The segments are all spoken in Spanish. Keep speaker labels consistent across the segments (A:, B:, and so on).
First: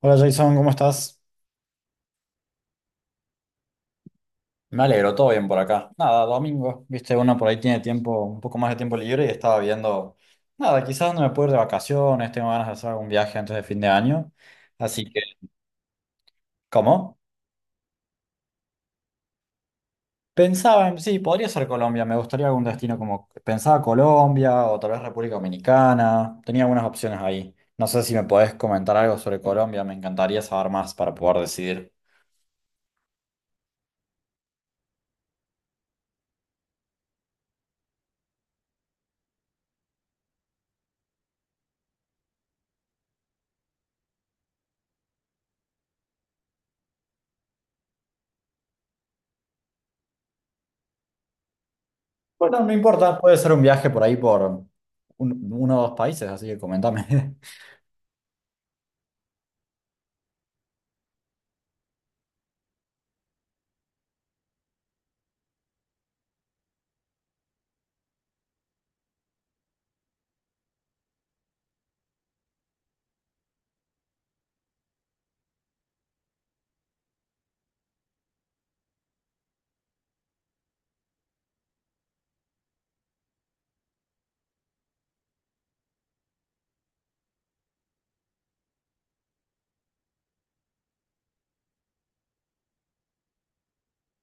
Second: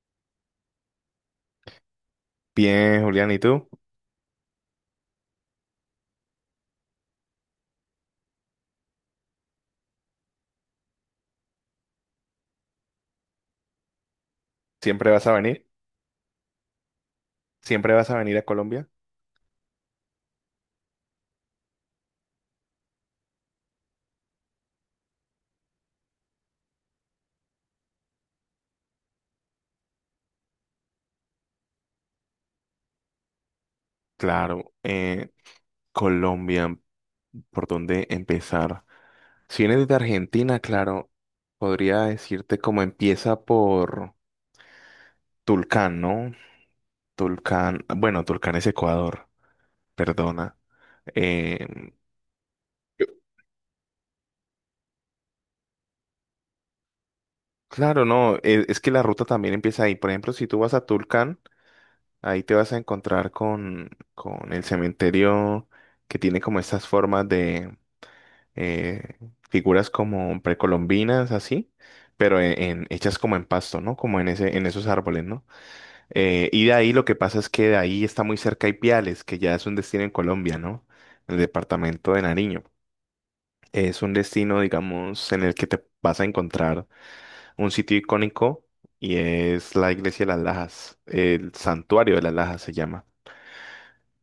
A: Hola Jason, ¿cómo estás?
B: Bien, Julián, ¿y tú?
A: Me alegro, todo bien por acá. Nada, domingo, viste, uno por ahí tiene tiempo, un poco más de tiempo libre y estaba viendo, nada, quizás no me puedo ir de vacaciones, tengo ganas de hacer algún viaje antes de fin de año. Así
B: ¿Siempre
A: que,
B: vas a venir?
A: ¿cómo?
B: ¿Siempre vas a venir a Colombia?
A: Pensaba en, sí, podría ser Colombia, me gustaría algún destino como, pensaba Colombia o tal vez República Dominicana, tenía algunas opciones ahí. No sé si me podés comentar algo sobre Colombia, me encantaría saber más para poder decidir.
B: Claro, Colombia, ¿por dónde empezar? Si vienes de Argentina, claro, podría decirte cómo empieza por Tulcán, ¿no? Tulcán, bueno, Tulcán es Ecuador, perdona. Eh,
A: Bueno, no
B: Yo-
A: importa, puede ser un viaje por ahí por uno o dos países, así que comentame.
B: claro, no, es, que la ruta también empieza ahí. Por ejemplo, si tú vas a Tulcán, ahí te vas a encontrar con el cementerio que tiene como estas formas, eh, figuras como precolombinas, así, pero hechas como en pasto, ¿no? Como en esos árboles, ¿no? Y de ahí lo que pasa es que de ahí está muy cerca Ipiales, que ya es un destino en Colombia, ¿no? El departamento de Nariño. Es un destino, digamos, en el que te vas a encontrar un sitio icónico y es la iglesia de las Lajas, el santuario de las Lajas se llama.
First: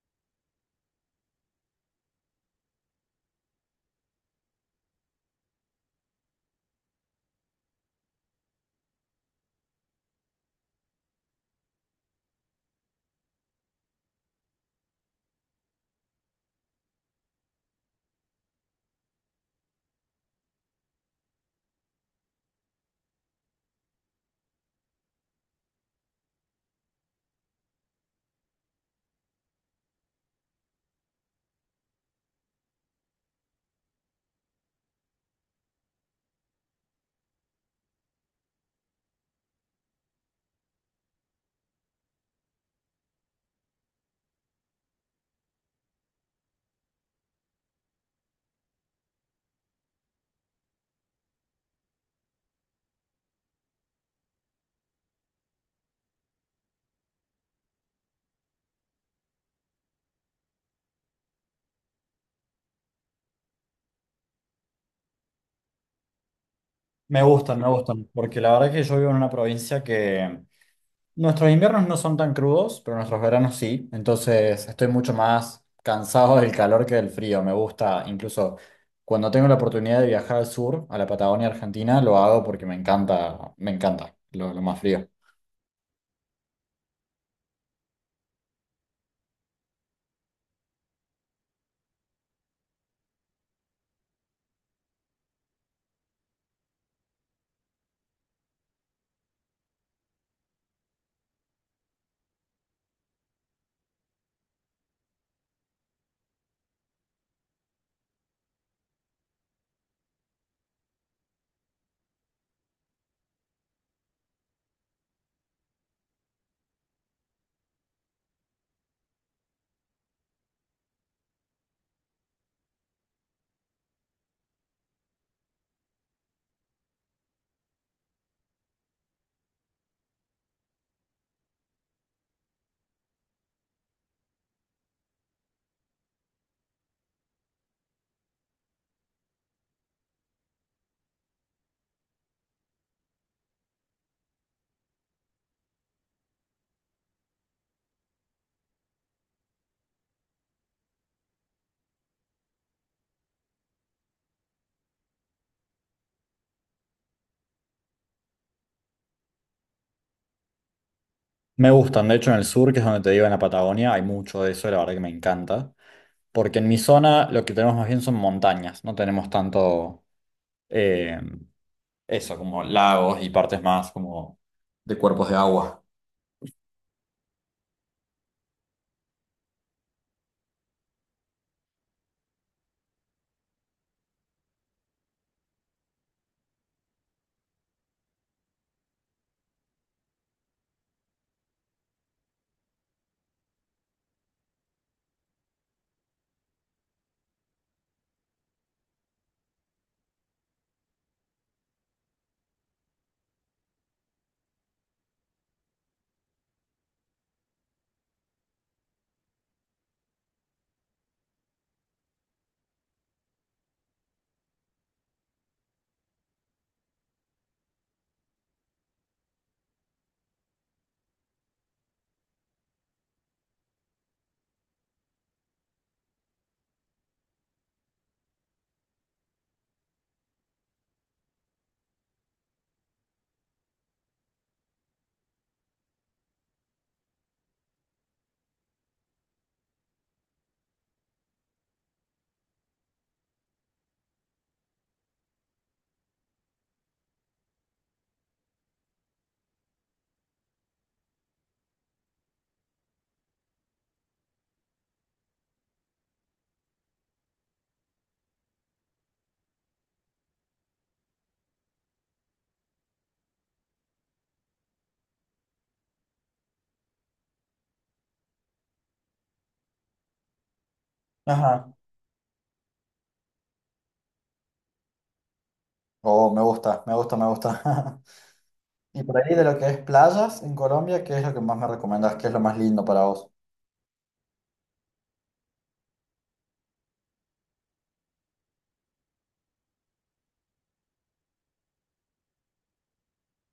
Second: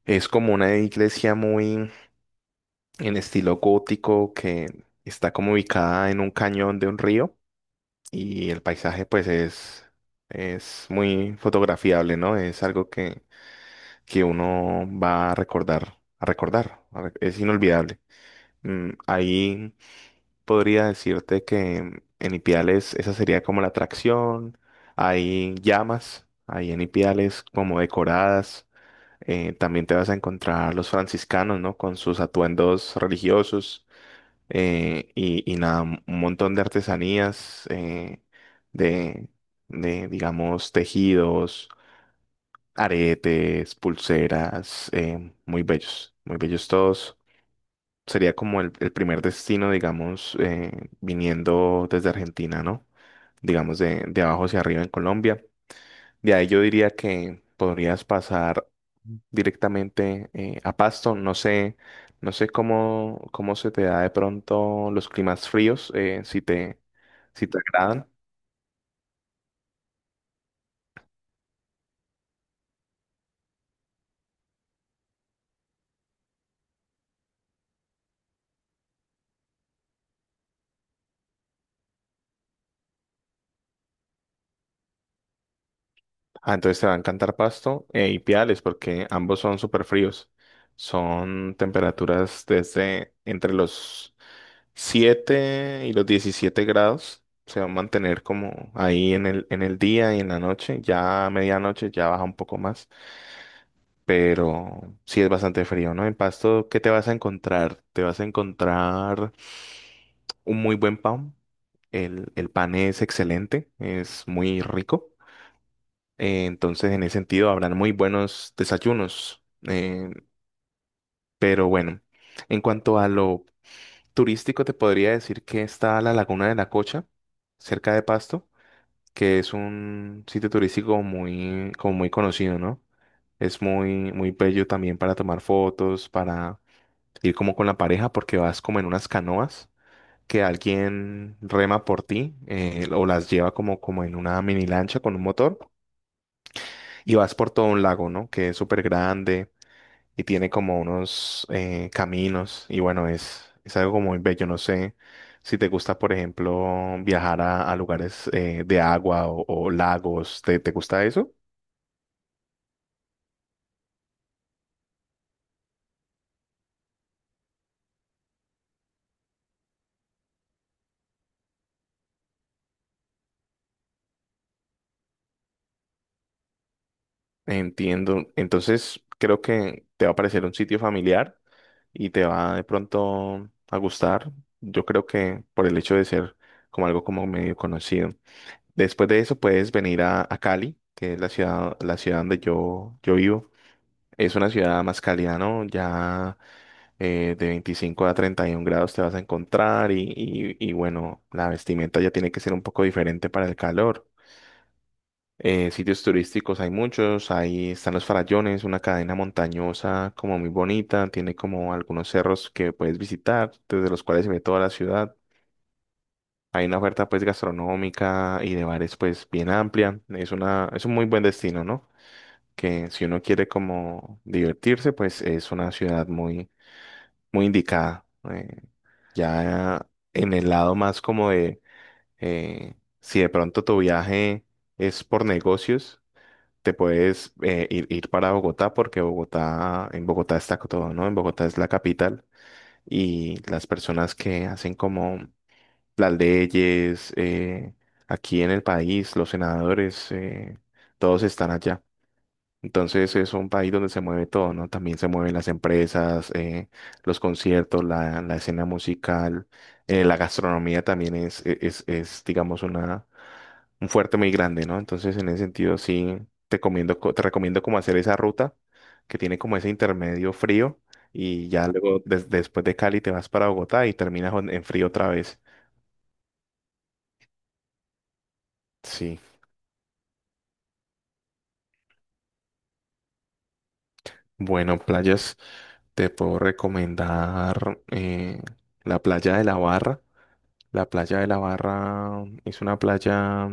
B: Es como una iglesia muy en estilo gótico que está como ubicada en un cañón de un río y el paisaje pues es muy fotografiable, ¿no? Es algo que uno va a recordar, es inolvidable. Ahí podría decirte que en Ipiales esa sería como la atracción, hay llamas, hay en Ipiales como decoradas, también te vas a encontrar los franciscanos, ¿no? Con sus atuendos religiosos, y nada, un montón de artesanías, de, digamos, tejidos, aretes, pulseras, muy bellos todos. Sería como el primer destino, digamos, viniendo desde Argentina, ¿no? Digamos, de abajo hacia arriba en Colombia. De ahí yo diría que podrías pasar directamente, a Pasto. No sé cómo se te da de pronto los climas fríos, si te, si te
A: Me gustan,
B: agradan.
A: porque la verdad que yo vivo en una provincia que nuestros inviernos no son tan crudos, pero nuestros veranos sí, entonces estoy mucho más cansado del calor que del frío, me gusta, incluso cuando tengo la oportunidad de viajar al sur, a la Patagonia Argentina, lo hago porque me encanta lo más frío.
B: Ah, entonces te va a encantar Pasto, y Piales, porque ambos son súper fríos. Son temperaturas desde entre los 7 y los 17 grados. Se va a mantener como ahí en el día y en la noche. Ya a medianoche ya baja un poco más. Pero sí es bastante frío, ¿no? En Pasto, ¿qué te vas a encontrar? Te vas a encontrar un muy buen pan. El pan es excelente, es muy rico. Entonces, en ese sentido, habrán muy buenos desayunos. Pero bueno, en cuanto a lo turístico, te podría decir que está la Laguna de la Cocha, cerca de Pasto, que es un sitio turístico muy, como muy conocido, ¿no? Es muy, muy bello también para tomar fotos, para ir como con la pareja porque vas como en unas canoas que alguien rema por ti, o las lleva como, en una mini lancha con un motor y vas por todo un lago, ¿no? Que es súper grande y tiene como unos, caminos y bueno, es algo como muy bello, no sé. Si te gusta, por ejemplo, viajar a lugares, de agua o lagos, ¿te gusta eso?
A: Me gustan, de hecho en el sur, que es donde te digo, en la Patagonia, hay mucho de eso, la verdad que me encanta, porque en mi zona lo que tenemos más bien son montañas, no tenemos tanto... eh, eso, como lagos y partes más como de cuerpos de agua.
B: Entiendo. Entonces, creo que te va a parecer un sitio familiar y te va de pronto a gustar. Yo creo que por el hecho de ser como algo como medio conocido. Después de eso puedes venir a Cali, que es la ciudad donde yo vivo. Es una ciudad más cálida, ¿no? Ya, de 25 a 31 grados te vas a encontrar y bueno, la vestimenta ya tiene que ser un poco diferente para el calor. Sitios turísticos hay muchos, ahí están los Farallones, una cadena montañosa como muy bonita, tiene como algunos cerros que puedes visitar, desde los cuales se ve toda la ciudad. Hay una oferta pues gastronómica y de bares pues bien amplia, es un muy buen destino, ¿no? Que si uno quiere como divertirse, pues es una ciudad muy, muy indicada. Eh, ya en el lado más como de, si de pronto tu viaje es por negocios, te puedes, ir para Bogotá porque Bogotá, en Bogotá está todo, ¿no? En Bogotá es la capital y las personas que hacen como las leyes, aquí en el país, los senadores, todos están allá. Entonces es un país donde se mueve todo, ¿no? También se mueven las empresas, los conciertos, la escena musical, la gastronomía también es, digamos, un fuerte muy grande, ¿no? Entonces en ese sentido sí te recomiendo como hacer esa ruta que tiene como ese intermedio frío y ya
A: Ajá.
B: luego, después de Cali te vas para Bogotá y terminas en frío otra vez.
A: Oh, me gusta, me gusta, me gusta. Y por
B: Sí,
A: ahí de lo que es playas en Colombia, ¿qué es lo que más me recomendás? ¿Qué es lo más lindo para vos?
B: bueno, playas, te puedo recomendar, la playa de La Barra. La playa de La Barra es una playa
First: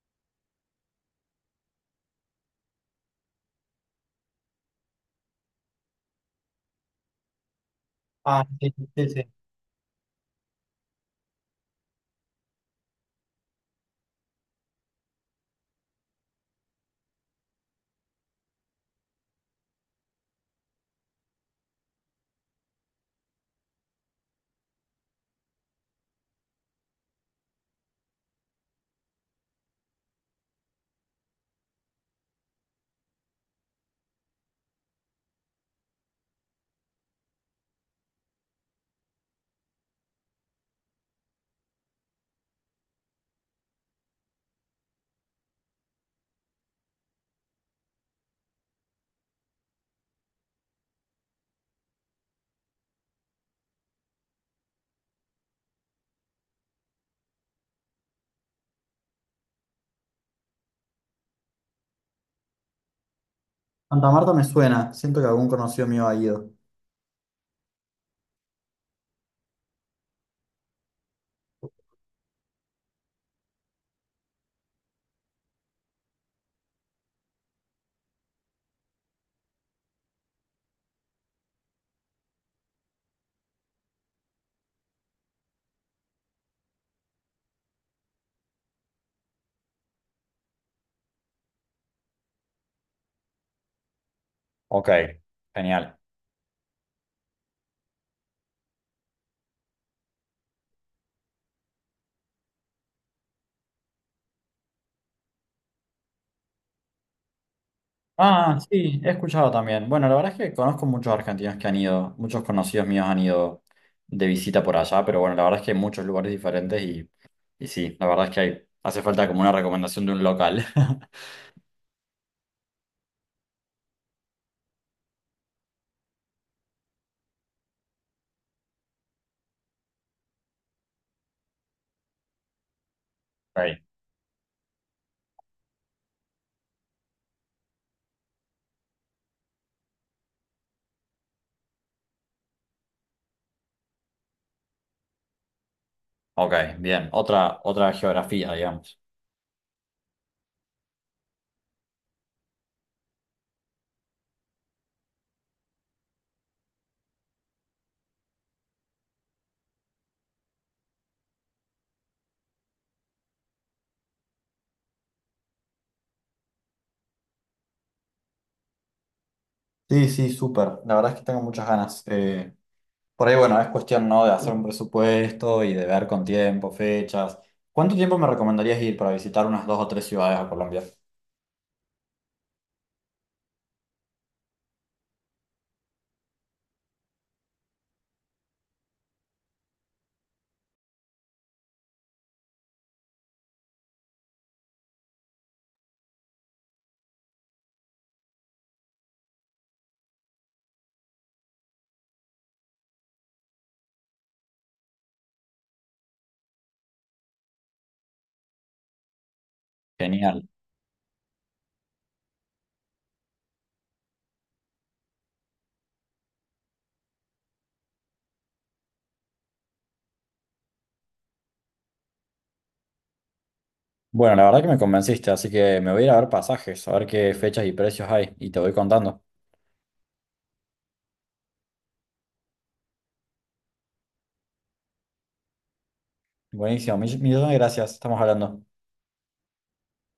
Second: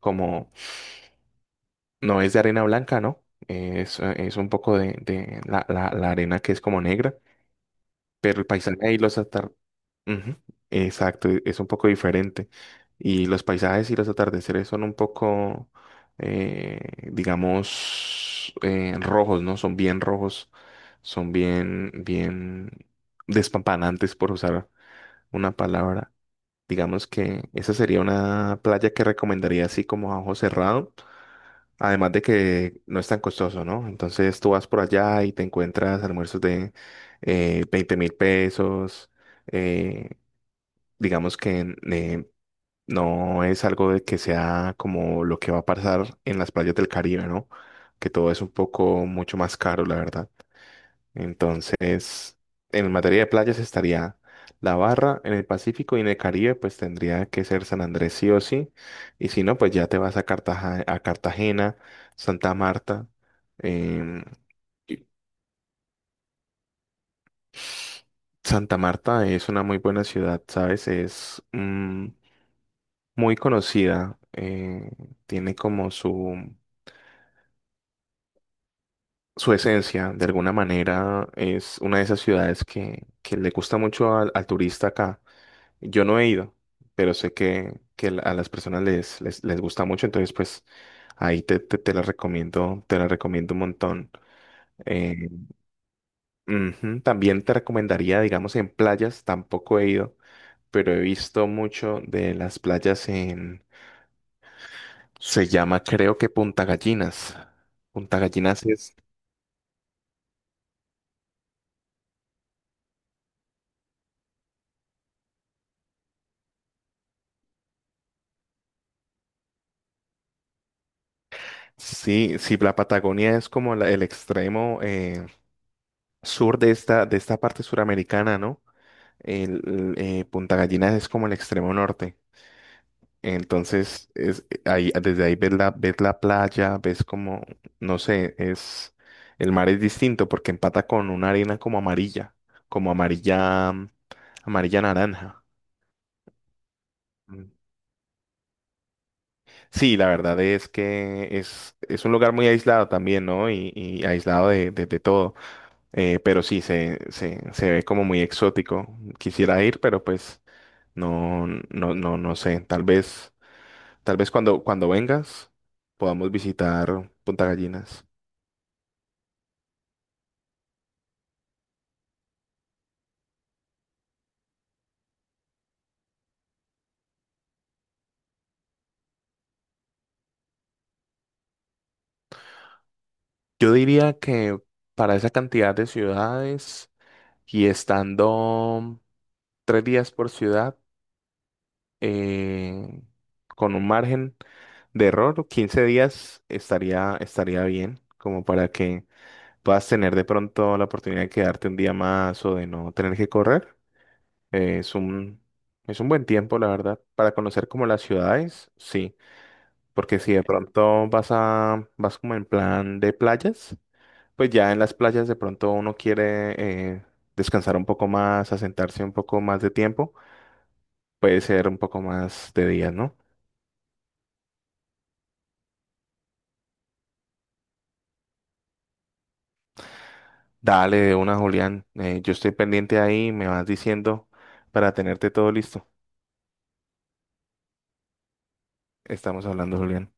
B: como, no es de arena blanca, ¿no? Es un poco de la arena que es como negra, pero
A: Ah,
B: el
A: sí, sí,
B: paisaje y
A: sí,
B: los
A: sí.
B: atardeceres, exacto, es un poco diferente. Y los paisajes y los atardeceres son un poco, eh, digamos, rojos, ¿no? Son bien rojos, son bien, bien despampanantes, por usar una palabra. Digamos que esa sería una playa que recomendaría así como a ojo cerrado. Además de que no es tan costoso, ¿no? Entonces tú vas por allá y te encuentras almuerzos de, 20.000 pesos. eh, digamos que, no es algo de que sea como lo que va a pasar en las playas del Caribe, ¿no? Que todo es un poco mucho más caro, la verdad. Entonces, en materia de playas estaría La Barra, en el Pacífico y en el Caribe, pues tendría que ser San Andrés sí o sí. Y si no, pues ya te vas a Cartagena, Santa Marta.
A: Santa
B: em,
A: Marta me suena.
B: y
A: Siento que algún conocido mío ha ido.
B: Santa Marta es una muy buena ciudad, ¿sabes? Es, muy conocida, tiene como su esencia, de alguna manera es una de esas ciudades que le gusta mucho al turista acá. Yo no he ido, pero sé que a las personas les gusta mucho, entonces pues ahí te la recomiendo, te la recomiendo un montón.
A: Ok,
B: Eh,
A: genial.
B: ujú, también te recomendaría, digamos, en playas, tampoco he ido, pero he visto mucho de las playas en, se llama creo que Punta Gallinas. Punta
A: Ah,
B: Gallinas es,
A: sí, he escuchado también. Bueno, la verdad es que conozco muchos argentinos que han ido, muchos conocidos míos han ido de visita por allá, pero bueno, la verdad es que hay muchos lugares diferentes. Y sí, la verdad es que hay, hace falta como una recomendación de un local.
B: sí, sí, la Patagonia es como el extremo, sur de esta parte suramericana, ¿no? Punta Gallinas es como el extremo norte.
A: Ok,
B: Entonces, desde ahí ves la playa, ves como, no sé, el mar es distinto porque empata con una arena como amarilla, amarilla naranja.
A: ok, bien.
B: Mm.
A: Otra, otra geografía, digamos.
B: Sí, la verdad es que es un lugar muy aislado también, ¿no? Y aislado de, de todo. Pero sí, se ve como muy exótico. Quisiera ir, pero pues no, no, no, no sé. Tal vez. Tal vez cuando vengas podamos visitar Punta Gallinas.
A: Sí, sí, súper. La verdad es que tengo muchas ganas. Por ahí, bueno, es cuestión, ¿no? De hacer un presupuesto y de ver con tiempo, fechas. ¿Cuánto tiempo me recomendarías ir para visitar unas dos o tres ciudades a Colombia?
B: Yo diría que para esa cantidad de ciudades y estando 3 días por ciudad, eh, con un margen de error, 15 días estaría bien, como para que puedas tener de pronto la oportunidad de quedarte un día más o de no tener que correr. Eh, es un, es un buen tiempo, la verdad, para conocer como las ciudades, sí. Porque si
A: Genial.
B: de pronto vas como en plan de playas, pues ya en las playas de pronto uno quiere, eh, descansar un poco más, asentarse un poco más de tiempo, puede ser un poco más de días, ¿no?
A: Bueno, la verdad que me convenciste, así que me voy a ir a ver pasajes, a ver qué fechas y precios hay, y te voy contando.
B: Dale de una, Julián, yo estoy pendiente ahí, me vas diciendo para tenerte todo listo.
A: Buenísimo, millones de gracias, estamos hablando.
B: Estamos hablando, Julián.